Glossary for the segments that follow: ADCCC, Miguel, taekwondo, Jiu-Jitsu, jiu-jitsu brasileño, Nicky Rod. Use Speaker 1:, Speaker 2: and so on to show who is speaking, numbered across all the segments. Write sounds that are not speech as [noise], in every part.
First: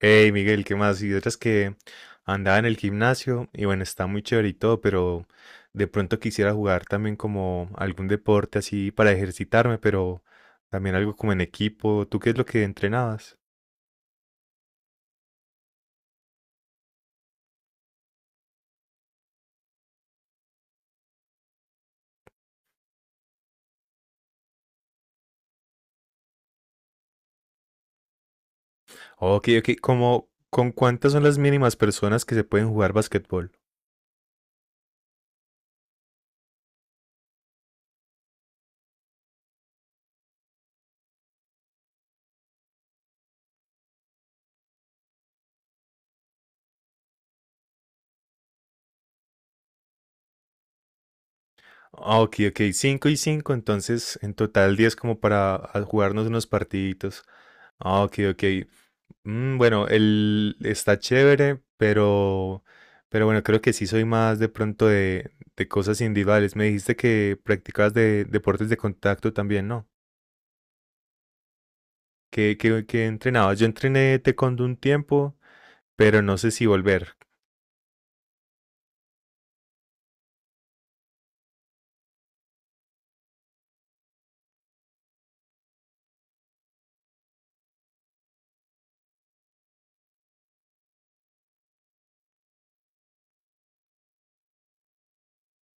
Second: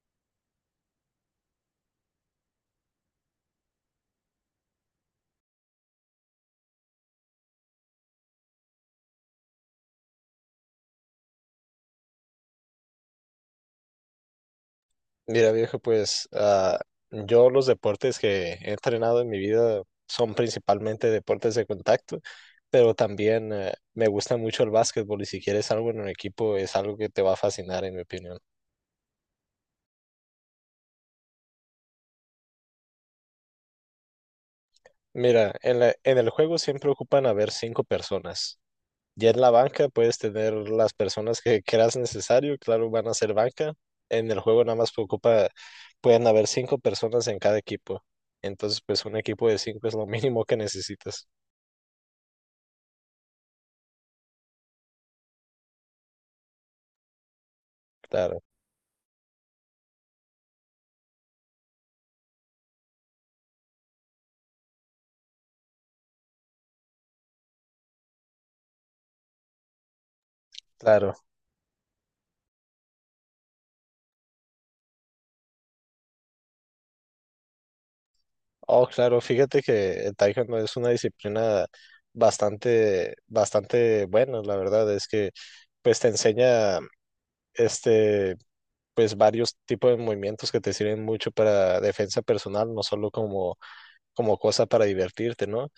Speaker 1: Hey Miguel, ¿qué más? Y otras que andaba en el gimnasio y bueno, está muy chévere y todo, pero de pronto quisiera jugar también como algún deporte así para ejercitarme, pero también algo como en equipo. ¿Tú qué es lo que entrenabas?
Speaker 2: Mira, viejo, pues yo los deportes que he entrenado en mi vida son principalmente deportes de contacto, pero también me gusta mucho el básquetbol y si quieres algo en un equipo es algo que te va a fascinar, en mi opinión.
Speaker 1: Ok, ok, ¿como con cuántas son las mínimas personas que se pueden jugar basquetbol?
Speaker 2: Mira, en el juego siempre ocupan haber cinco personas. Ya en la banca puedes tener las personas que creas necesario, claro, van a ser banca. En el juego nada más ocupa, pueden haber cinco personas en cada equipo. Entonces, pues un equipo de cinco es lo mínimo que necesitas.
Speaker 1: Ah, ok, ok, cinco y 5. Entonces en total 10 como para jugarnos unos partiditos. Ah, ok,
Speaker 2: Claro.
Speaker 1: ok. Bueno, el está chévere, pero bueno, creo que sí soy más de pronto de cosas individuales. Me dijiste que practicabas de deportes de contacto también, ¿no?
Speaker 2: Claro,
Speaker 1: ¿ qué entrenabas? Yo entrené taekwondo un tiempo, pero no sé si volver.
Speaker 2: oh, claro, fíjate que el taekwondo es una disciplina bastante buena, la verdad, es que pues te enseña este, pues varios tipos de movimientos que te sirven mucho para defensa personal, no solo como, como cosa para divertirte, ¿no?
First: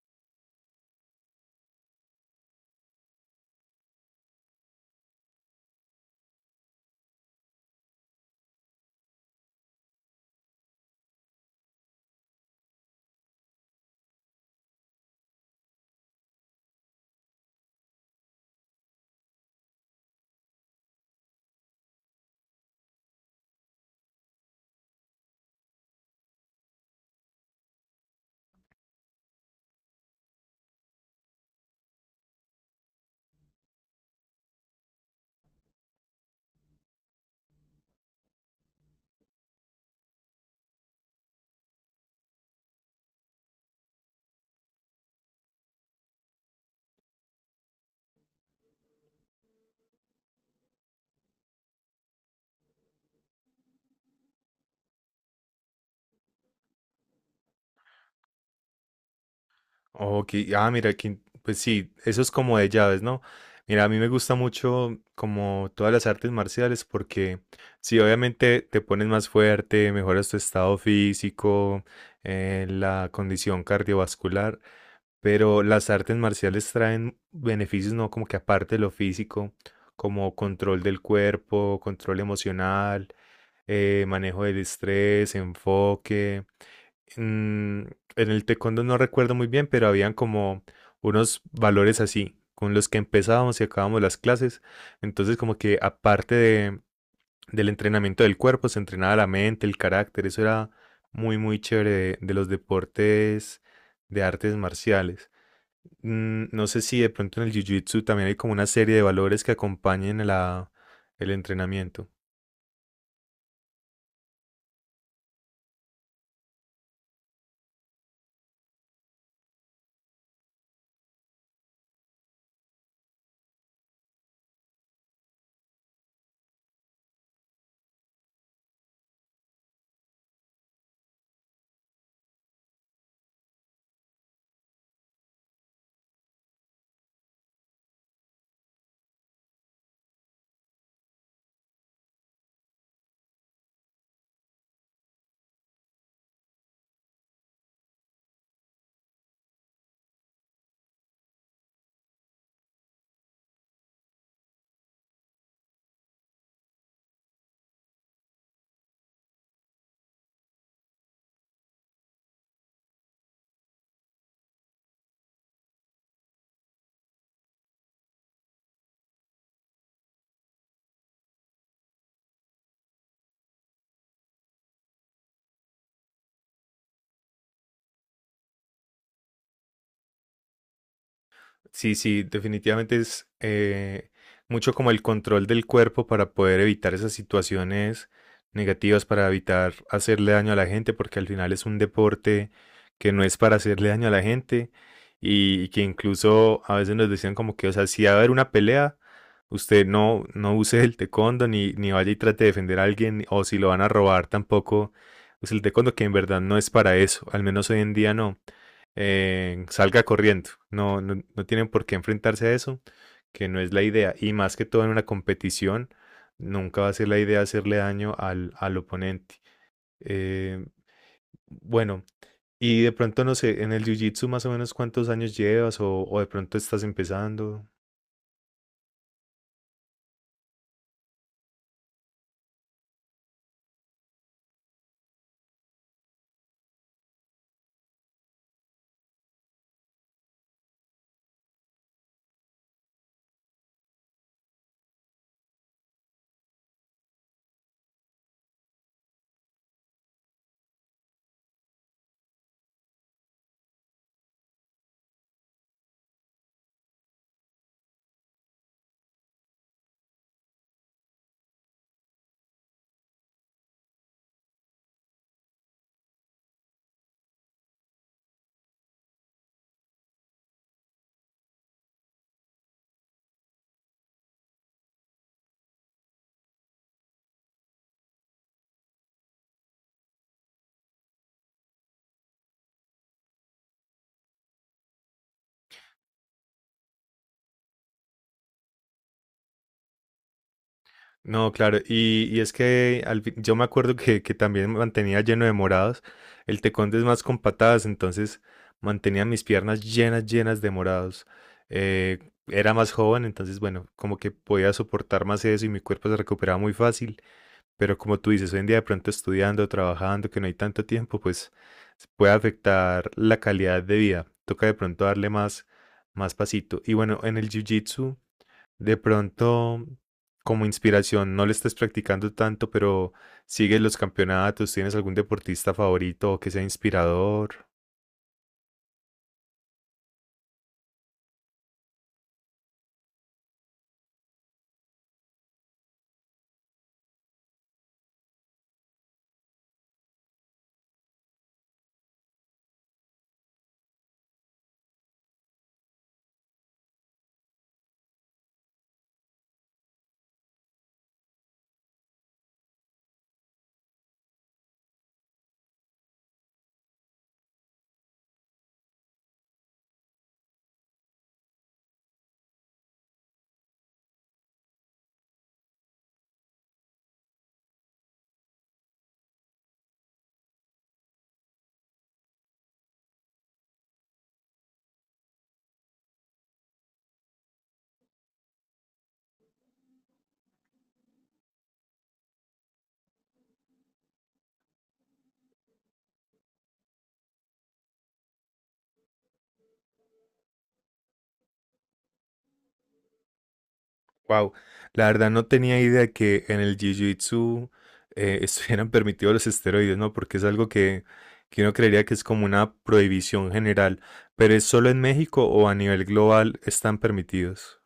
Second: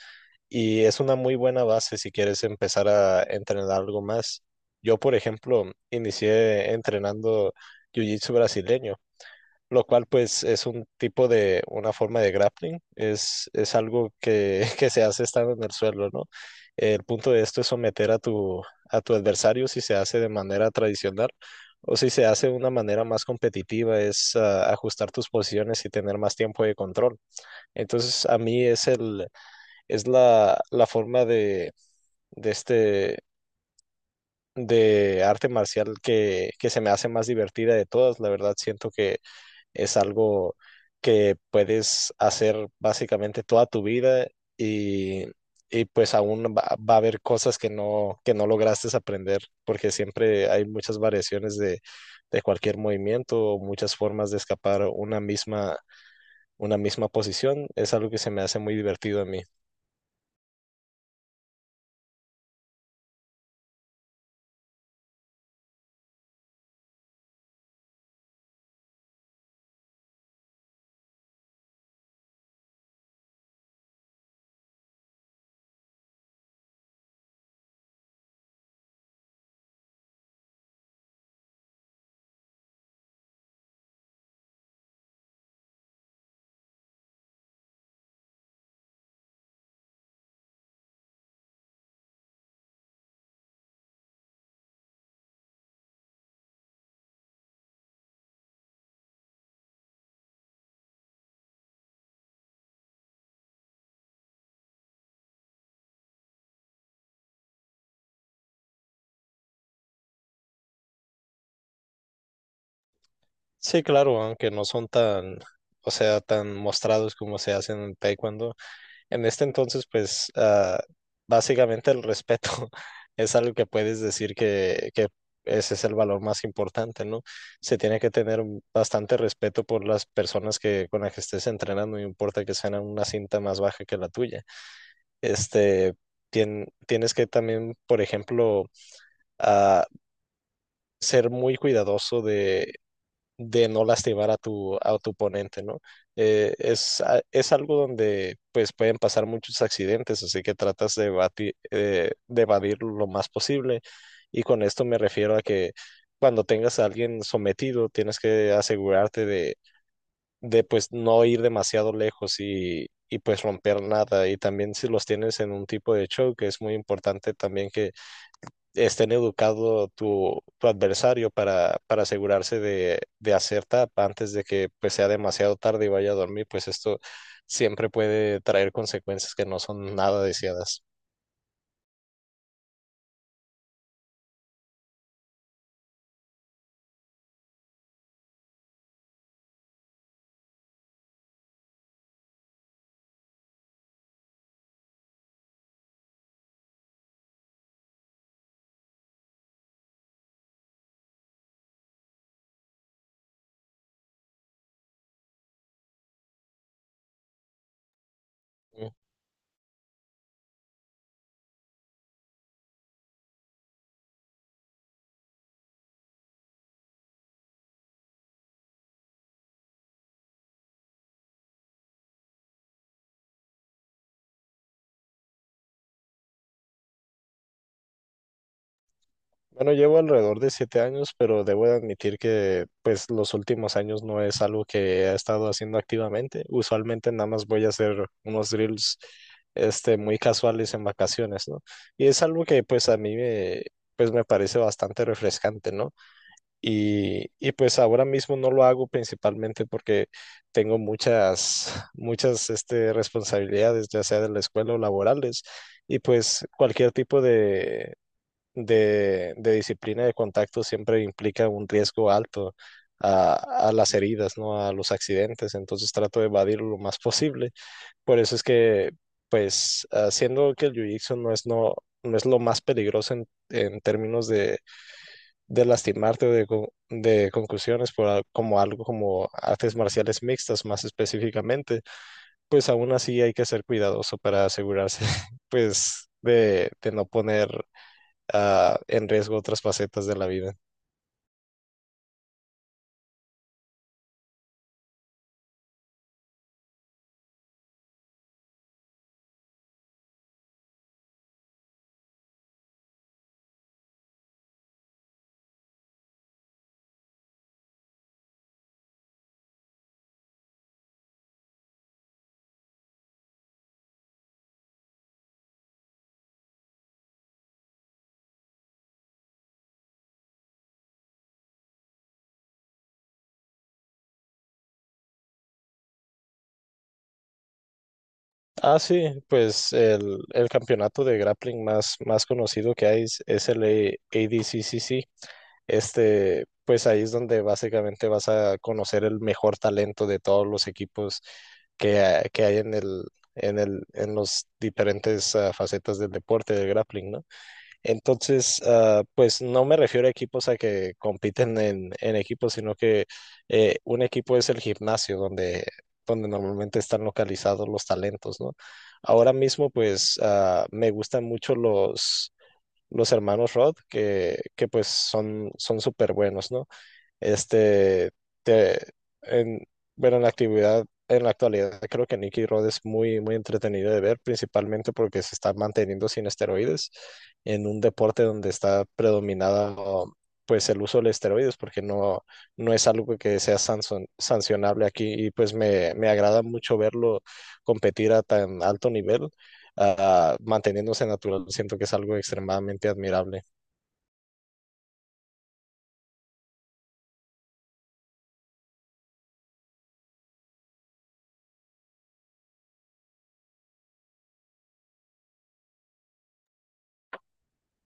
Speaker 2: Y es una muy buena base si quieres empezar a entrenar algo más. Yo, por ejemplo, inicié entrenando jiu-jitsu brasileño. Lo cual pues es un tipo de, una forma de grappling, es algo que, [laughs] que se hace estando en el suelo, ¿no? El punto de esto es someter a tu adversario si se hace de manera tradicional o si se hace de una manera más competitiva, es ajustar tus posiciones y tener más tiempo de control. Entonces a mí es, el, es la, la forma de de arte marcial que se me hace más divertida de todas, la verdad siento que es algo que puedes hacer básicamente toda tu vida y, y pues aún va a haber cosas que no lograste aprender, porque siempre hay muchas variaciones de cualquier movimiento o muchas formas de escapar una misma posición. Es algo que se me hace muy divertido a mí.
Speaker 1: Ok, mira, que, pues sí, eso es como de llaves, ¿no? Mira, a mí me gusta mucho como todas las artes marciales porque sí, obviamente te pones más fuerte, mejoras tu estado físico, la condición cardiovascular, pero las artes marciales traen beneficios, ¿no? Como que aparte de lo físico, como control del cuerpo, control emocional, manejo del estrés, enfoque en el taekwondo no recuerdo muy bien, pero habían como unos valores así, con los que empezábamos y acabábamos las clases. Entonces, como que aparte del entrenamiento del cuerpo, se entrenaba la mente, el carácter. Eso era muy, muy chévere de los deportes de artes marciales. Mm, no sé si de pronto en el jiu-jitsu también hay como una serie de valores que acompañen a el entrenamiento.
Speaker 2: Sí, claro, aunque no son tan, o sea, tan mostrados como se hacen en taekwondo. En este entonces, pues básicamente el respeto [laughs] es algo que puedes decir que ese es el valor más importante, ¿no? Se tiene que tener bastante respeto por las personas con las que estés entrenando, no importa que sean una cinta más baja que la tuya. Este, tienes que también, por ejemplo, ah, ser muy cuidadoso de no lastimar a tu oponente, ¿no? Es algo donde pues pueden pasar muchos accidentes, así que tratas de, de evadir lo más posible. Y con esto me refiero a que cuando tengas a alguien sometido, tienes que asegurarte de pues no ir demasiado lejos y pues romper nada. Y también si los tienes en un tipo de choke, es muy importante también que estén educado tu adversario para asegurarse de hacer tap antes de que pues, sea demasiado tarde y vaya a dormir, pues esto siempre puede traer consecuencias que no son nada deseadas.
Speaker 1: Sí, sí, definitivamente es mucho como el control del cuerpo para poder evitar esas situaciones negativas, para evitar hacerle daño a la gente, porque al final es un deporte que no es para hacerle daño a la gente y que incluso a veces nos decían como que, o sea, si va a haber una pelea, usted no, no use el taekwondo ni, ni vaya y trate de defender a alguien, o si lo van a robar tampoco use el taekwondo, que en verdad no es para eso, al menos hoy en día no.
Speaker 2: Mm.
Speaker 1: Eh, salga corriendo. No, no, no tienen por qué enfrentarse a eso, que no es la idea. Y más que todo en una competición, nunca va a ser la idea hacerle daño al oponente. Eh, bueno, y de pronto no sé, en el jiu-jitsu más o menos cuántos años llevas o de pronto estás empezando.
Speaker 2: Bueno, llevo alrededor de siete años, pero debo de admitir que pues los últimos años no es algo que he estado haciendo activamente. Usualmente nada más voy a hacer unos drills muy casuales en vacaciones, ¿no? Y es algo que pues a pues me parece bastante refrescante, ¿no? Y pues ahora mismo no lo hago principalmente porque tengo muchas responsabilidades, ya sea de la escuela o laborales, y pues cualquier tipo de disciplina de contacto siempre implica un riesgo alto a las heridas, ¿no? A los accidentes, entonces trato de evadirlo lo más posible. Por eso es que, pues, haciendo que el jiu-jitsu no no es lo más peligroso en términos de lastimarte o de, de conclusiones por como algo como artes marciales mixtas más específicamente, pues aún así hay que ser cuidadoso para asegurarse [laughs] pues de no poner en riesgo otras facetas de la vida.
Speaker 1: No, claro, y es que al fin- yo me acuerdo que también me mantenía lleno de morados, el tecón es más con patadas, entonces mantenía mis piernas llenas, llenas de morados. Eh, era más joven, entonces bueno, como que podía soportar más eso y mi cuerpo se recuperaba muy fácil, pero como tú dices, hoy en día de pronto estudiando, trabajando, que no hay tanto tiempo, pues se puede afectar la calidad de vida, toca de pronto darle más, más pasito. Y bueno, en el jiu-jitsu... De pronto, como inspiración, no le estés practicando tanto, pero sigues los campeonatos, ¿tienes algún deportista favorito o que sea inspirador?
Speaker 2: Ah, sí, pues el campeonato de grappling más conocido que hay es el ADCCC, este, pues ahí es donde básicamente vas a conocer el mejor talento de todos los equipos que, que hay en en los diferentes facetas del deporte del grappling, ¿no? Entonces, pues no me refiero a equipos a que compiten en equipos, sino que un equipo es el gimnasio donde, donde normalmente están localizados los talentos, ¿no? Ahora mismo, pues me gustan mucho los hermanos Rod, que pues son son súper buenos, ¿no? Este, te, en, bueno, en la actualidad, creo que Nicky Rod es muy entretenido de ver, principalmente porque se está manteniendo sin esteroides en un deporte donde está predominado, pues, el uso de esteroides, porque no es algo que sea sancionable aquí y pues me agrada mucho verlo competir a tan alto nivel, manteniéndose natural. Siento que es algo extremadamente admirable.
Speaker 1: Wow, la verdad no tenía idea que en el jiu-jitsu [laughs] estuvieran permitidos los esteroides, ¿no? Porque es algo que uno creería que es como una prohibición general, pero ¿es solo en México o a nivel global están permitidos?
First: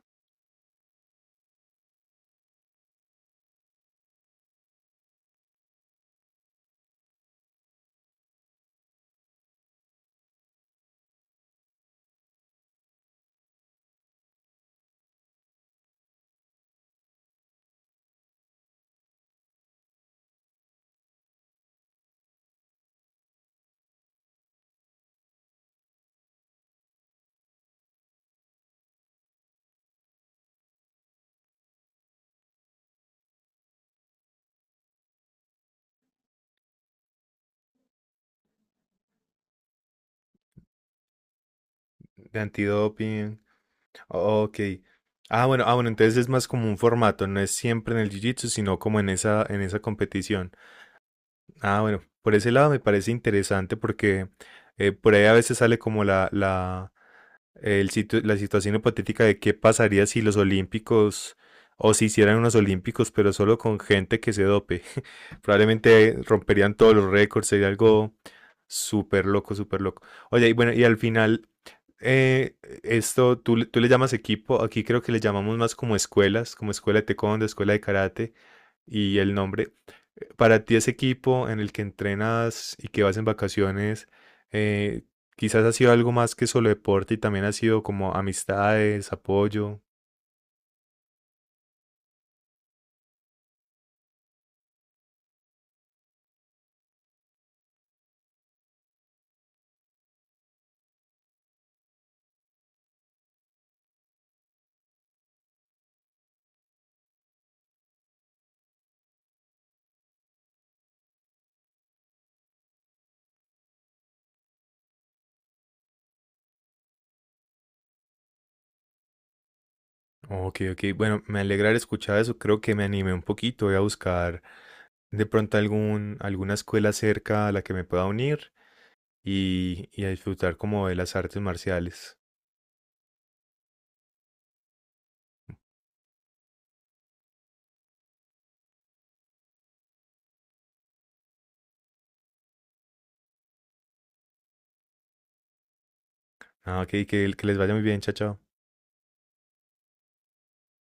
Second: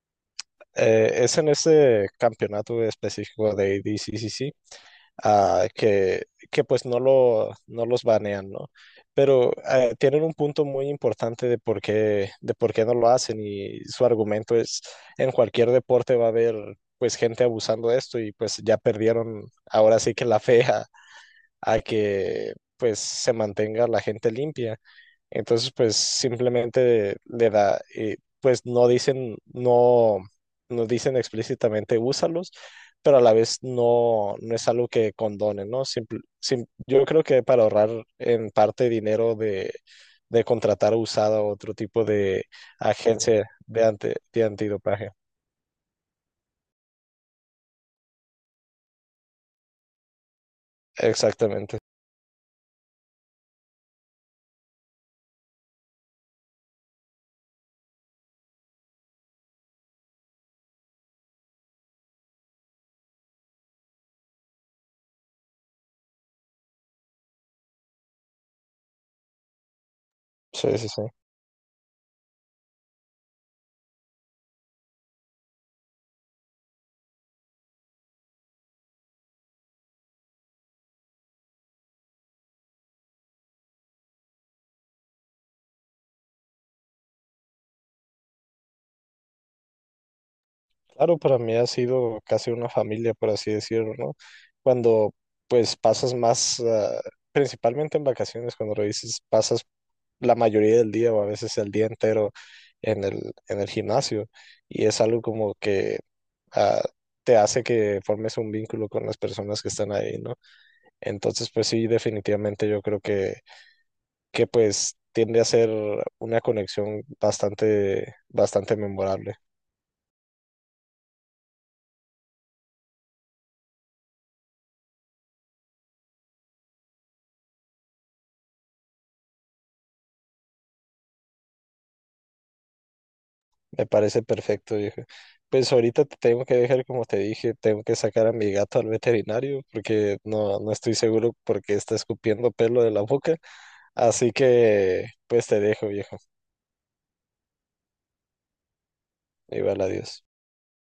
Speaker 2: Es en ese campeonato específico de ADCCC ah, que, que pues no, lo, no los banean, ¿no? Pero tienen un punto muy importante de por qué no lo hacen y su argumento es, en cualquier deporte va a haber pues gente abusando de esto y pues ya perdieron ahora sí que la fe a que pues se mantenga la gente limpia. Entonces, pues simplemente le da, pues no dicen, no, no dicen explícitamente úsalos, pero a la vez no, no es algo que condonen, ¿no? Yo creo que para ahorrar en parte dinero de contratar usada o otro tipo
Speaker 1: De
Speaker 2: de
Speaker 1: antidoping.
Speaker 2: agencia de, de
Speaker 1: Ok.
Speaker 2: antidopaje.
Speaker 1: Ah, bueno, ah, bueno, entonces es más como un formato, no es siempre en el jiu-jitsu, sino como en esa competición.
Speaker 2: Exactamente.
Speaker 1: Ah, bueno, por ese lado me parece interesante porque por ahí a veces sale como el la situación hipotética de qué pasaría si los olímpicos o si hicieran unos olímpicos, pero solo con gente que se dope. [laughs] Probablemente romperían todos los récords, sería algo súper loco, súper loco. Oye, y bueno,
Speaker 2: Sí,
Speaker 1: y
Speaker 2: sí,
Speaker 1: al
Speaker 2: sí.
Speaker 1: final, eh, esto, tú, tú le llamas equipo, aquí creo que le llamamos más como escuelas, como escuela de taekwondo, escuela de karate y el nombre. Para ti ese equipo en el que entrenas y que vas en vacaciones, eh, quizás ha sido algo más que solo deporte y también ha sido como amistades, apoyo.
Speaker 2: Claro, para mí ha sido casi una familia, por así decirlo, ¿no? Cuando pues pasas más, principalmente en vacaciones, cuando lo dices, pasas la mayoría del día o a veces el día entero en en el gimnasio y es algo como que ah, te hace que formes un vínculo con las personas que están ahí, ¿no? Entonces, pues sí, definitivamente yo creo que pues tiende a ser una conexión bastante memorable.
Speaker 1: Ok, ok, bueno, me alegra haber escuchado eso, creo que me animé un poquito, voy a buscar de pronto algún, alguna escuela cerca a la que me pueda unir y a disfrutar como de las artes marciales.
Speaker 2: Me parece perfecto, viejo. Pues ahorita te tengo que dejar, como te dije, tengo que sacar a mi gato al veterinario porque no, no estoy seguro porque está escupiendo pelo de la boca. Así que, pues te dejo, viejo.
Speaker 1: Ah, ok, que les vaya muy bien, chao, chao.
Speaker 2: Igual, adiós.